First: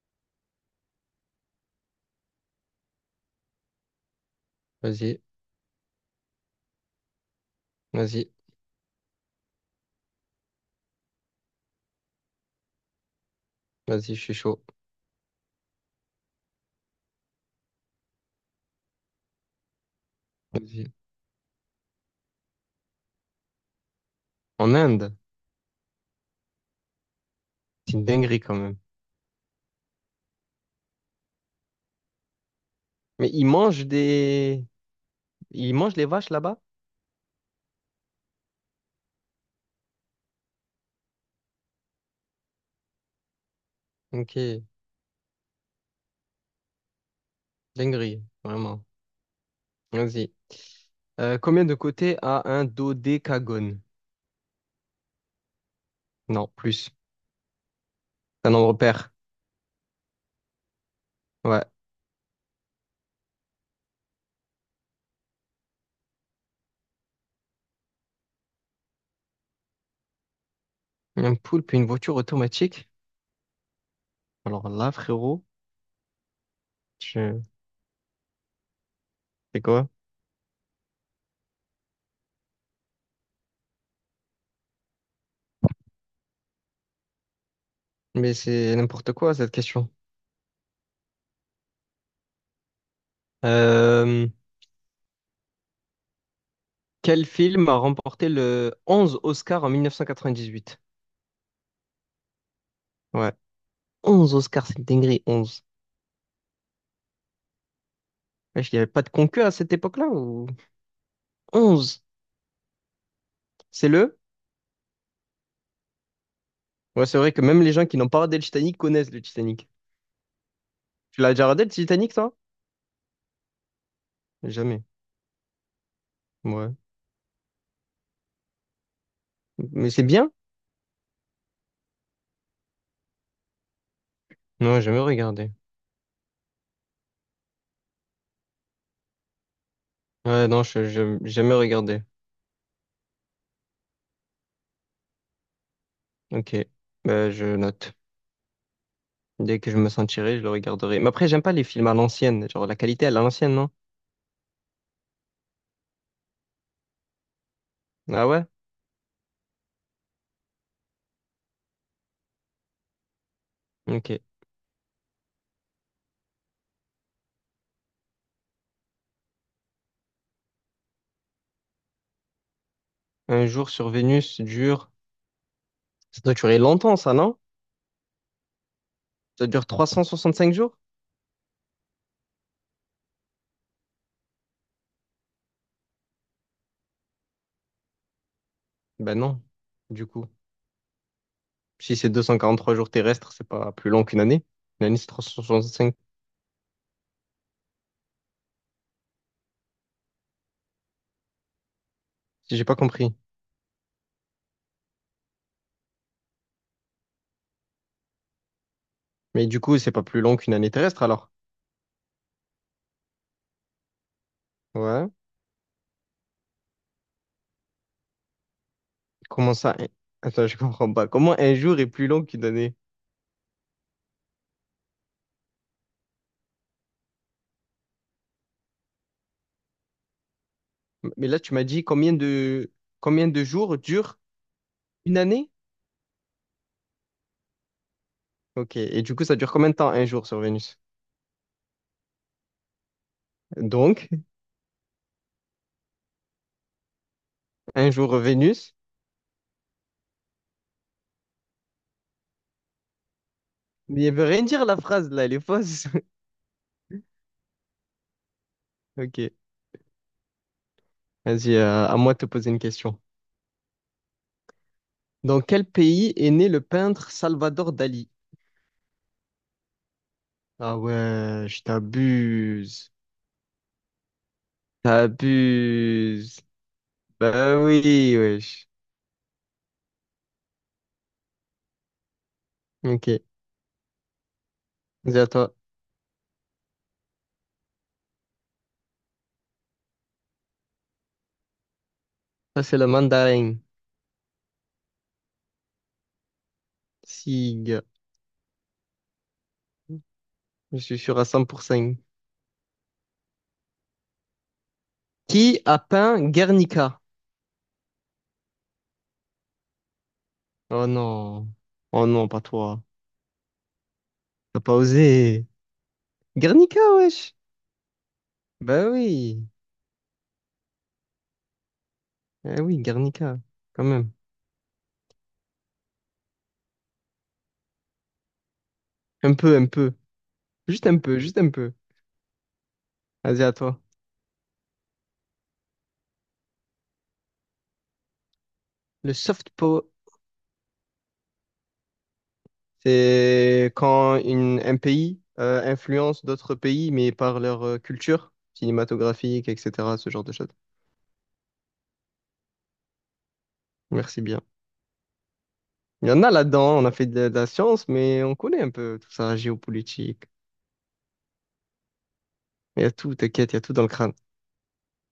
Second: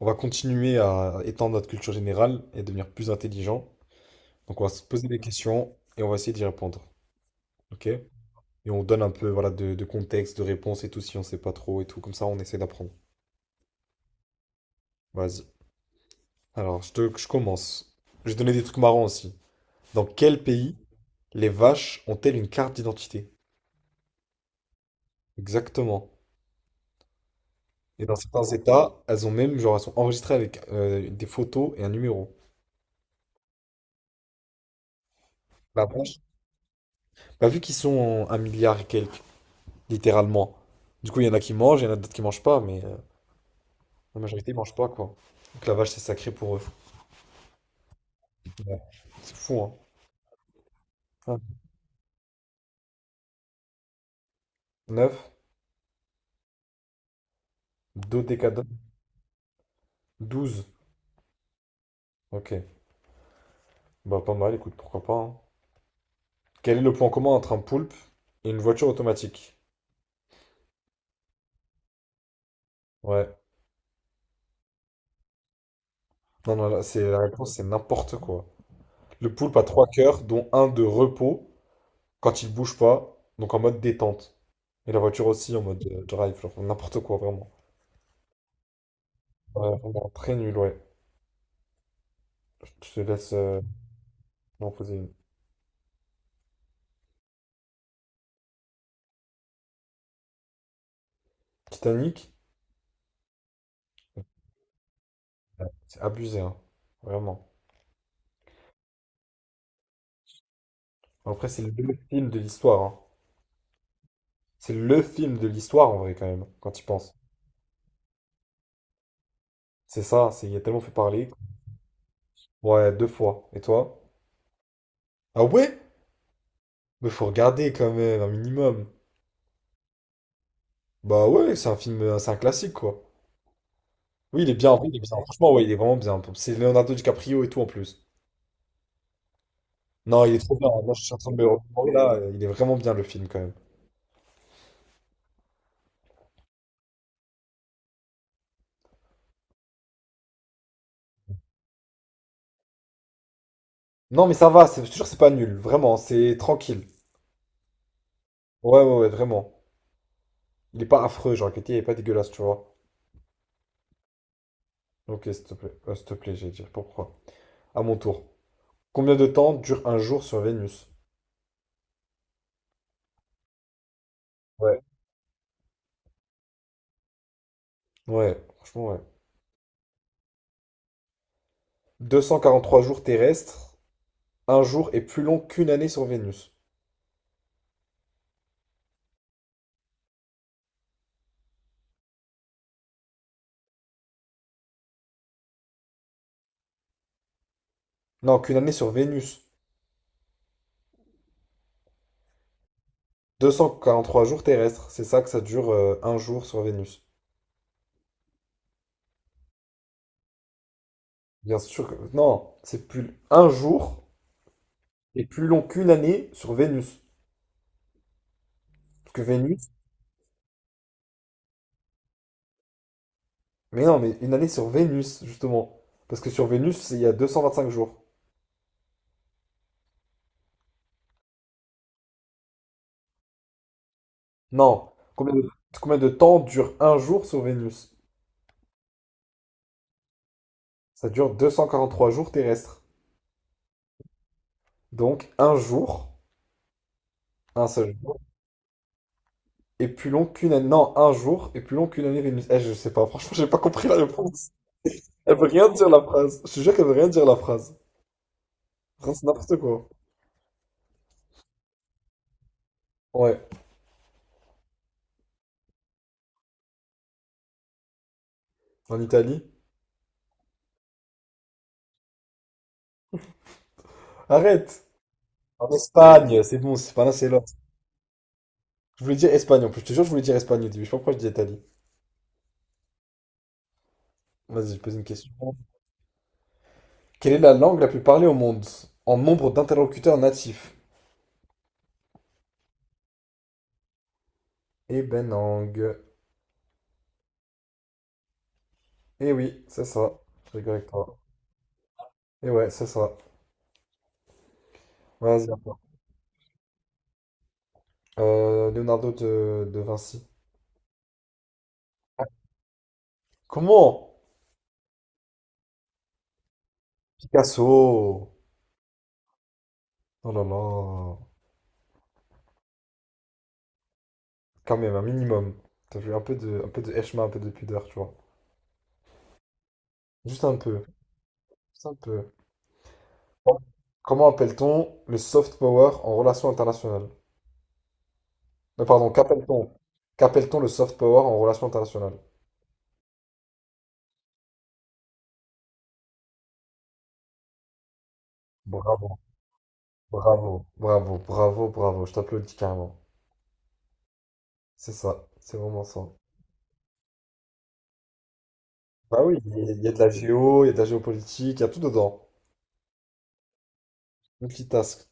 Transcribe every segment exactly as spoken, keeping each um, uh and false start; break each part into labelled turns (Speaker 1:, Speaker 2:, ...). Speaker 1: On va continuer à étendre notre culture générale et devenir plus intelligent. Donc, on va se poser des
Speaker 2: Vas-y,
Speaker 1: questions et on va essayer d'y répondre. OK?
Speaker 2: vas-y,
Speaker 1: Et on donne un peu voilà, de, de contexte, de réponse et tout si on sait pas trop et tout. Comme ça, on essaie d'apprendre.
Speaker 2: vas-y, je suis chaud.
Speaker 1: Vas-y. Alors, je te, je commence. Je vais donner des trucs marrants aussi. Dans quel pays
Speaker 2: Vas-y.
Speaker 1: les vaches ont-elles une carte d'identité?
Speaker 2: En Inde,
Speaker 1: Exactement.
Speaker 2: c'est une
Speaker 1: Et dans
Speaker 2: dinguerie
Speaker 1: certains
Speaker 2: quand même.
Speaker 1: États, elles ont même, genre, elles sont enregistrées avec euh, des photos et un numéro.
Speaker 2: Mais ils mangent des... Ils
Speaker 1: La
Speaker 2: mangent les
Speaker 1: vache,
Speaker 2: vaches là-bas?
Speaker 1: bah, vu qu'ils sont en un milliard et quelques littéralement. Du coup, il y en a qui mangent, il y en a d'autres qui mangent pas, mais euh, la
Speaker 2: Ok,
Speaker 1: majorité mange pas, quoi. Donc la vache, c'est sacré pour eux.
Speaker 2: dinguerie,
Speaker 1: Ouais.
Speaker 2: vraiment.
Speaker 1: C'est fou, hein.
Speaker 2: Vas-y. Euh,
Speaker 1: Un,
Speaker 2: combien de côtés a un dodécagone?
Speaker 1: neuf,
Speaker 2: Non, plus. C'est un nombre
Speaker 1: dodécadone,
Speaker 2: pair.
Speaker 1: douze.
Speaker 2: Ouais.
Speaker 1: Ok, bah pas mal, écoute, pourquoi pas, hein. Quel est le point commun entre un poulpe et une voiture automatique?
Speaker 2: Un poulpe et une voiture automatique?
Speaker 1: Ouais,
Speaker 2: Alors là, frérot,
Speaker 1: non, non, là, c'est la
Speaker 2: je...
Speaker 1: réponse, c'est n'importe quoi. Le poulpe
Speaker 2: C'est
Speaker 1: a trois
Speaker 2: quoi?
Speaker 1: cœurs, dont un de repos quand il bouge pas, donc en mode détente. Et la voiture aussi en mode euh, drive, genre n'importe quoi, vraiment.
Speaker 2: Mais c'est n'importe quoi, cette
Speaker 1: Ouais,
Speaker 2: question.
Speaker 1: vraiment, très nul, ouais. Je te laisse euh,
Speaker 2: Euh,
Speaker 1: m'en poser une.
Speaker 2: Quel film a remporté le onze Oscar en mille neuf cent quatre-vingt-dix-huit?
Speaker 1: Titanic,
Speaker 2: Ouais, onze Oscars, c'est une dinguerie, onze.
Speaker 1: c'est abusé, hein. Vraiment.
Speaker 2: Wesh, il n'y avait pas de concours à cette époque-là ou.
Speaker 1: Après, c'est
Speaker 2: Onze,
Speaker 1: le film de l'histoire, hein.
Speaker 2: c'est le?
Speaker 1: C'est le film de l'histoire, en vrai, quand même, quand tu
Speaker 2: Ouais,
Speaker 1: penses.
Speaker 2: c'est vrai que même les gens qui n'ont pas regardé le Titanic connaissent le Titanic.
Speaker 1: C'est ça, c'est, il a tellement fait
Speaker 2: Tu
Speaker 1: parler.
Speaker 2: l'as déjà regardé le Titanic, toi?
Speaker 1: Ouais, deux fois. Et toi?
Speaker 2: Jamais.
Speaker 1: Ah ouais?
Speaker 2: Ouais.
Speaker 1: Mais faut regarder, quand même, un minimum.
Speaker 2: Mais c'est bien?
Speaker 1: Bah ouais, c'est un film, euh, c'est un classique, quoi. Oui, il est bien, en
Speaker 2: Non,
Speaker 1: vrai, il est
Speaker 2: jamais
Speaker 1: bien.
Speaker 2: regardé.
Speaker 1: Franchement, ouais, il est vraiment bien. C'est Leonardo DiCaprio et tout, en plus. Non, il est
Speaker 2: Ouais,
Speaker 1: trop
Speaker 2: non,
Speaker 1: bien.
Speaker 2: je,
Speaker 1: Moi je suis en
Speaker 2: je-
Speaker 1: train de me
Speaker 2: jamais
Speaker 1: remémorer,
Speaker 2: regardé.
Speaker 1: là. euh, Il est vraiment bien, le film, quand même.
Speaker 2: Ok. Bah, je note. Dès que je me sentirai, je le regarderai. Mais après, j'aime pas les films à l'ancienne. Genre, la qualité à l'ancienne, non?
Speaker 1: Non, mais ça va, c'est sûr, c'est pas nul. Vraiment, c'est tranquille.
Speaker 2: Ah ouais?
Speaker 1: Ouais, ouais, ouais, vraiment. Il est pas affreux, genre Ketty, il est pas dégueulasse, tu vois.
Speaker 2: Ok.
Speaker 1: Ok, s'il te plaît. Euh, s'il te plaît, j'ai dit pourquoi. À mon tour. Combien de temps dure un jour sur Vénus?
Speaker 2: Un jour sur Vénus
Speaker 1: Ouais.
Speaker 2: dure. Ça doit durer longtemps, ça, non?
Speaker 1: Ouais, franchement, ouais.
Speaker 2: Ça dure trois cent soixante-cinq jours?
Speaker 1: Deux cent quarante trois jours terrestres. Un jour est plus long qu'une année sur Vénus.
Speaker 2: Ben non, du coup. Si c'est deux cent quarante-trois jours terrestres, c'est pas plus long qu'une année. Une année, c'est trois cent soixante-cinq,
Speaker 1: Non, qu'une année sur Vénus.
Speaker 2: si j'ai pas compris.
Speaker 1: Deux cent quarante trois jours terrestres. C'est ça que ça dure euh, un jour sur Vénus.
Speaker 2: Mais du coup, c'est pas plus long qu'une année terrestre, alors.
Speaker 1: Bien sûr que... Non, c'est plus... Un jour
Speaker 2: Ouais.
Speaker 1: est plus long qu'une année sur Vénus. Parce que
Speaker 2: Comment
Speaker 1: Vénus...
Speaker 2: ça? un- Attends, je comprends pas. Comment un jour est plus long qu'une année?
Speaker 1: Mais non, mais une année sur Vénus, justement. Parce que sur Vénus, c'est- il y a deux cent vingt cinq jours.
Speaker 2: Mais là, tu m'as dit combien de combien de jours dure
Speaker 1: Non.
Speaker 2: une
Speaker 1: Combien de,
Speaker 2: année?
Speaker 1: combien de temps dure un jour sur Vénus?
Speaker 2: Ok. Et du coup, ça dure combien de temps un jour sur Vénus?
Speaker 1: Ça dure deux cent quarante trois jours terrestres.
Speaker 2: Donc,
Speaker 1: Donc un jour, un
Speaker 2: un
Speaker 1: seul
Speaker 2: jour
Speaker 1: jour,
Speaker 2: Vénus.
Speaker 1: est plus long qu'une année. Non, un jour est plus long qu'une année Vénus. Eh, je sais pas, franchement, j'ai pas compris la
Speaker 2: Mais elle veut rien
Speaker 1: réponse.
Speaker 2: dire la phrase là, elle
Speaker 1: Elle
Speaker 2: est
Speaker 1: veut rien
Speaker 2: fausse.
Speaker 1: dire la phrase. Je te jure qu'elle veut rien dire la phrase. Vraiment, c'est
Speaker 2: Ok.
Speaker 1: n'importe quoi.
Speaker 2: Vas-y, euh, à moi de te poser une question.
Speaker 1: Ouais,
Speaker 2: Dans quel pays est né le peintre Salvador Dali?
Speaker 1: en Italie.
Speaker 2: Ah ouais, je t'abuse.
Speaker 1: Arrête! En
Speaker 2: T'abuses.
Speaker 1: Espagne, c'est bon, c'est pas l'un, c'est l'autre.
Speaker 2: Ben oui, wesh.
Speaker 1: Je voulais dire Espagne en plus, je te jure, je voulais dire Espagne au début. Je sais pas pourquoi je dis Italie.
Speaker 2: Ok,
Speaker 1: Vas-y, je pose une
Speaker 2: vas-y à
Speaker 1: question.
Speaker 2: toi.
Speaker 1: Quelle est la langue la plus parlée au monde en nombre d'interlocuteurs natifs?
Speaker 2: Ça, c'est le mandarin.
Speaker 1: Et Benang.
Speaker 2: Sig.
Speaker 1: Et oui, c'est ça. Je rigole
Speaker 2: Je
Speaker 1: avec
Speaker 2: suis
Speaker 1: toi.
Speaker 2: sûr à cent pour cent.
Speaker 1: Et ouais, c'est ça. Vas-y, à
Speaker 2: Qui
Speaker 1: toi.
Speaker 2: a peint Guernica?
Speaker 1: Euh, Leonardo de, de Vinci.
Speaker 2: Oh non. Oh non, pas toi.
Speaker 1: Comment?
Speaker 2: T'as pas osé. Guernica, wesh.
Speaker 1: Picasso!
Speaker 2: Bah oui.
Speaker 1: Oh là là.
Speaker 2: Eh oui, Guernica. Quand même.
Speaker 1: Quand même, un minimum. T'as vu un peu de, un peu de Eshma, un peu de pudeur, tu vois.
Speaker 2: Un peu, un peu.
Speaker 1: Juste un peu.
Speaker 2: Juste un peu, juste un peu.
Speaker 1: Juste un peu.
Speaker 2: Vas-y, à toi.
Speaker 1: Comment appelle-t-on le soft power en relation internationale? Euh, pardon,
Speaker 2: Le soft.
Speaker 1: qu'appelle-t-on? Qu'appelle-t-on le soft power en relation internationale?
Speaker 2: C'est quand une- un pays euh, influence d'autres pays, mais par leur euh, culture
Speaker 1: Bravo,
Speaker 2: cinématographique, et cetera, ce genre de choses.
Speaker 1: bravo, bravo, bravo, bravo. Je t'applaudis carrément.
Speaker 2: Merci bien.
Speaker 1: C'est ça. C'est vraiment ça.
Speaker 2: Il y en a là-dedans, on a fait de, de la science, mais on connaît un peu tout
Speaker 1: Bah oui,
Speaker 2: ça,
Speaker 1: il y a il y a de la
Speaker 2: géopolitique.
Speaker 1: géo, il y a de la géopolitique, il y a tout dedans.
Speaker 2: Il y a tout, t'inquiète, il y a tout dans le crâne.
Speaker 1: Multitask.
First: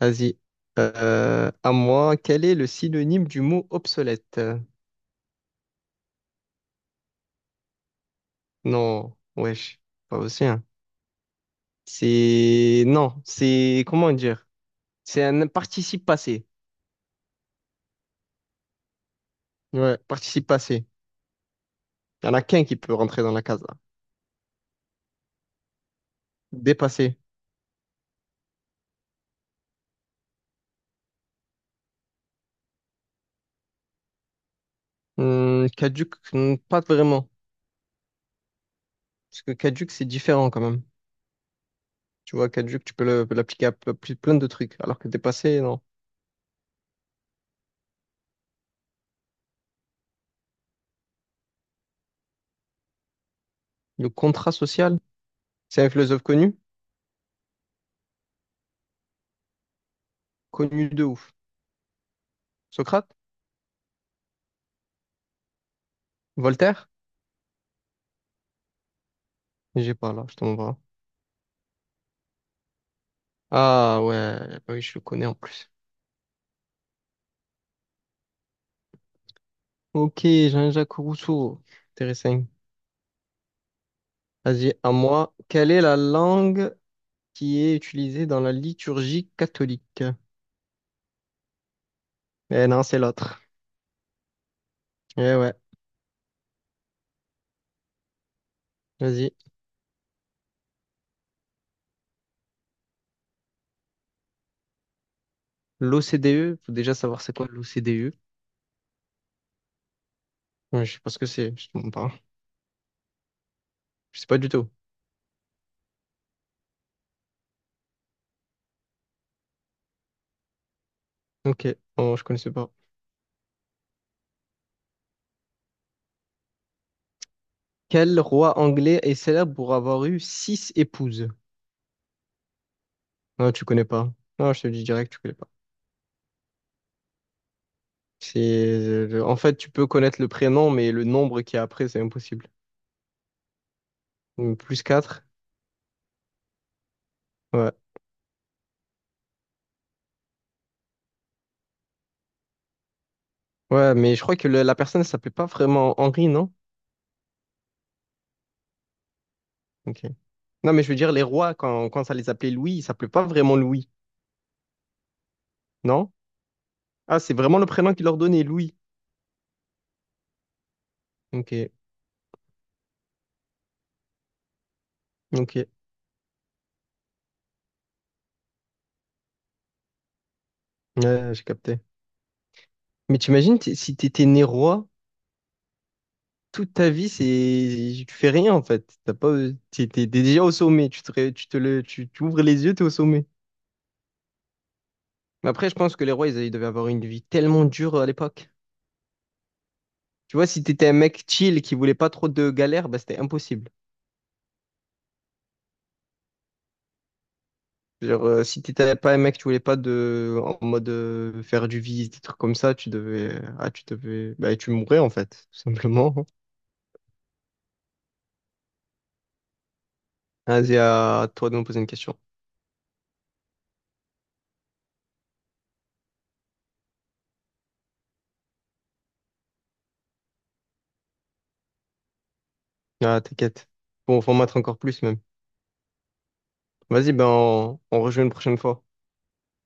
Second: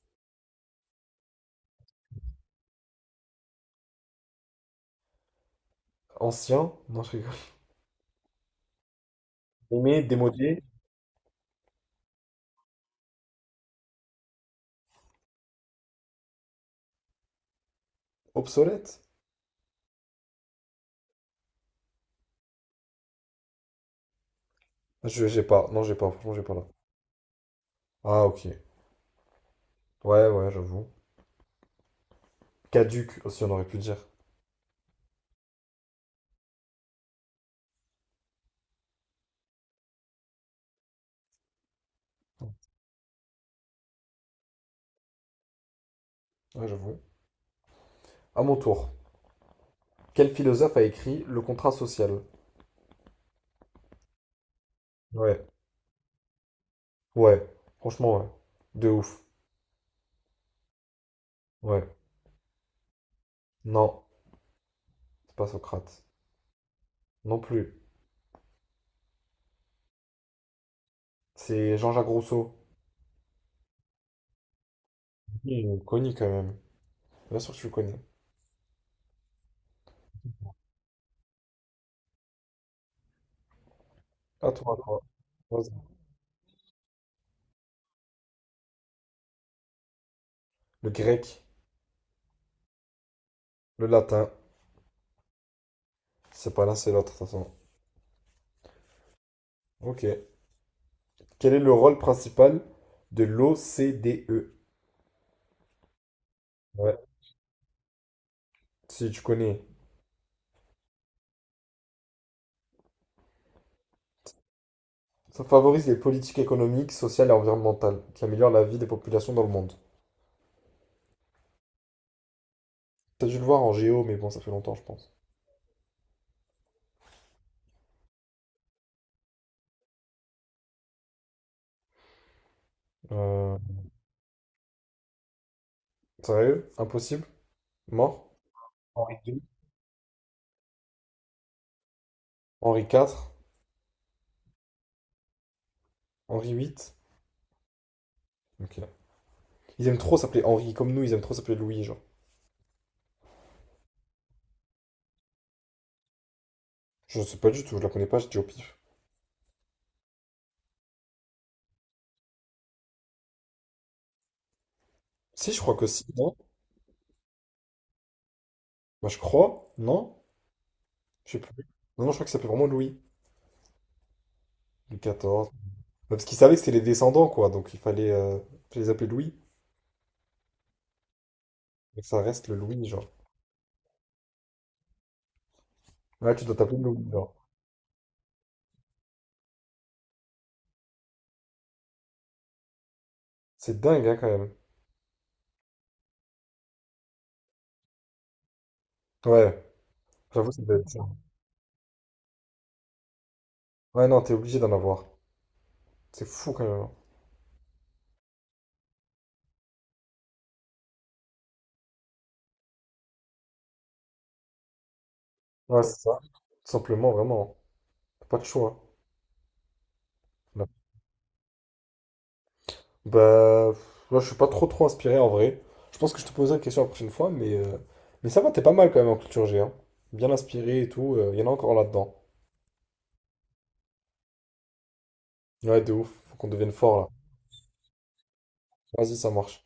Speaker 2: Vas-y. Euh, à moi, quel est le synonyme du mot obsolète?
Speaker 1: Ancien, non, je rigole.
Speaker 2: Non, wesh,
Speaker 1: Aimé,
Speaker 2: pas aussi,
Speaker 1: démodé,
Speaker 2: hein. C'est. Non, c'est. Comment dire? C'est un participe passé.
Speaker 1: obsolète.
Speaker 2: Ouais, participe passé. Il n'y en a qu'un qui peut rentrer dans la case.
Speaker 1: Je, j'ai pas, non, j'ai pas, franchement, j'ai pas là.
Speaker 2: Dépassé.
Speaker 1: Ah, ok. Ouais, ouais, j'avoue. Caduc aussi, on aurait pu dire.
Speaker 2: Hum, caduc, hum, pas vraiment. Parce que caduc, c'est différent quand même. Tu vois, caduc, tu peux le- l'appliquer à ple- ple- plein de trucs. Alors que dépassé, non.
Speaker 1: Ouais, j'avoue. À mon tour. Quel philosophe a écrit Le contrat social?
Speaker 2: Le contrat social,
Speaker 1: Ouais,
Speaker 2: c'est un philosophe connu,
Speaker 1: ouais, franchement, ouais. De ouf.
Speaker 2: connu de ouf.
Speaker 1: Ouais.
Speaker 2: Socrate?
Speaker 1: Non, c'est pas Socrate.
Speaker 2: Voltaire?
Speaker 1: Non plus.
Speaker 2: J'ai pas là, je tombe pas.
Speaker 1: C'est Jean-Jacques Rousseau.
Speaker 2: Ah ouais, bah oui, je le connais en
Speaker 1: Il
Speaker 2: plus.
Speaker 1: est connu quand même. Bien sûr que tu le connais.
Speaker 2: Ok, Jean-Jacques Rousseau. Intéressant.
Speaker 1: À toi,
Speaker 2: Vas-y,
Speaker 1: à
Speaker 2: à
Speaker 1: toi.
Speaker 2: moi.
Speaker 1: Vas-y.
Speaker 2: Quelle est la langue qui est utilisée dans la liturgie catholique?
Speaker 1: Le grec,
Speaker 2: Eh non, c'est l'autre.
Speaker 1: le latin.
Speaker 2: Eh ouais,
Speaker 1: C'est pas l'un, c'est l'autre, de toute façon.
Speaker 2: vas-y.
Speaker 1: Ok. Quel est le rôle principal de l'O C D E?
Speaker 2: L'O C D E, faut déjà
Speaker 1: Ouais,
Speaker 2: savoir c'est quoi l'O C D E.
Speaker 1: si tu connais.
Speaker 2: Ouais, je sais pas ce que c'est, je te mens pas. Je sais pas du tout.
Speaker 1: Ça favorise les politiques économiques, sociales et environnementales, qui améliorent la vie des populations dans le monde.
Speaker 2: Ok, bon, je connaissais pas.
Speaker 1: T'as dû le voir en géo, mais bon, ça fait longtemps, je pense.
Speaker 2: Quel roi anglais est célèbre pour avoir eu six épouses? Non,
Speaker 1: Euh,
Speaker 2: tu connais pas. Non, je te le dis direct, tu connais pas.
Speaker 1: Sérieux? Impossible? Mort?
Speaker 2: C'est,
Speaker 1: Henri
Speaker 2: euh, En
Speaker 1: deux?
Speaker 2: fait, tu peux connaître le prénom, mais le nombre qui est après, c'est impossible.
Speaker 1: Henri quatre?
Speaker 2: Donc, plus quatre.
Speaker 1: Henri huit?
Speaker 2: Ouais.
Speaker 1: Ok. Ils aiment trop s'appeler Henri, comme nous, ils aiment trop s'appeler Louis, genre.
Speaker 2: Ouais, mais je crois que le- la personne ne s'appelait pas vraiment Henri, non?
Speaker 1: Je sais pas du tout, je la connais pas, je dis au pif.
Speaker 2: Ok. Non, mais je veux dire, les rois, quand, quand ça les appelait Louis, ils s'appelaient pas vraiment Louis,
Speaker 1: Si, je crois que si,
Speaker 2: non?
Speaker 1: non?
Speaker 2: Ah, c'est vraiment le prénom qu'ils leur donnait, Louis.
Speaker 1: Bah, je crois, non? Je sais plus.
Speaker 2: Ok.
Speaker 1: Non, non, je crois que ça s'appelle vraiment Louis. Louis quatorze.
Speaker 2: Ok.
Speaker 1: Bah, parce qu'ils savaient que c'était les descendants, quoi. Donc il fallait euh, les appeler Louis.
Speaker 2: Ouais, j'ai capté.
Speaker 1: Donc ça reste le Louis, genre.
Speaker 2: Mais t'imagines, t- si t'étais né roi,
Speaker 1: Ouais, tu dois
Speaker 2: toute
Speaker 1: t'appeler
Speaker 2: ta
Speaker 1: Louis,
Speaker 2: vie,
Speaker 1: genre.
Speaker 2: c'est, tu fais rien, en fait. T'as pas, t'es t'es- t'es déjà au sommet. Tu te, ré- tu te le, Tu t'ouvres les yeux, t'es au sommet.
Speaker 1: C'est dingue, hein, quand même.
Speaker 2: Mais après, je pense que les rois, ils, ils devaient avoir une vie tellement dure à l'époque.
Speaker 1: Ouais,
Speaker 2: Tu vois,
Speaker 1: j'avoue, ça
Speaker 2: si
Speaker 1: doit
Speaker 2: t'étais
Speaker 1: être
Speaker 2: un
Speaker 1: ça.
Speaker 2: mec chill qui voulait pas trop de galères, bah, c'était impossible.
Speaker 1: Ouais, non, t'es obligé d'en avoir. C'est fou, quand même, hein.
Speaker 2: Genre, euh, si t'étais pas un mec qui voulait pas de, en mode, euh, faire du vice, des trucs comme ça, tu devais, ah, tu devais, bah, tu mourrais, en fait, tout
Speaker 1: Ouais, c'est
Speaker 2: simplement.
Speaker 1: ça. Tout simplement, vraiment. T'as pas de choix, hein. Non.
Speaker 2: Vas-y, à toi de me poser une question.
Speaker 1: Bah, pff, là, je suis pas trop trop inspiré, en vrai. Je pense que je te poserai la question la prochaine fois, mais, euh, mais ça va, t'es pas mal, quand même, en culture G, hein. Bien inspiré et tout. euh, Il y en a encore là-dedans.
Speaker 2: Ah, t'inquiète. Bon, faut en mettre encore plus, même.
Speaker 1: Ouais, de ouf. Faut qu'on devienne fort, là.
Speaker 2: Vas-y, ben on, on rejoue une prochaine fois.
Speaker 1: Vas-y, ça marche.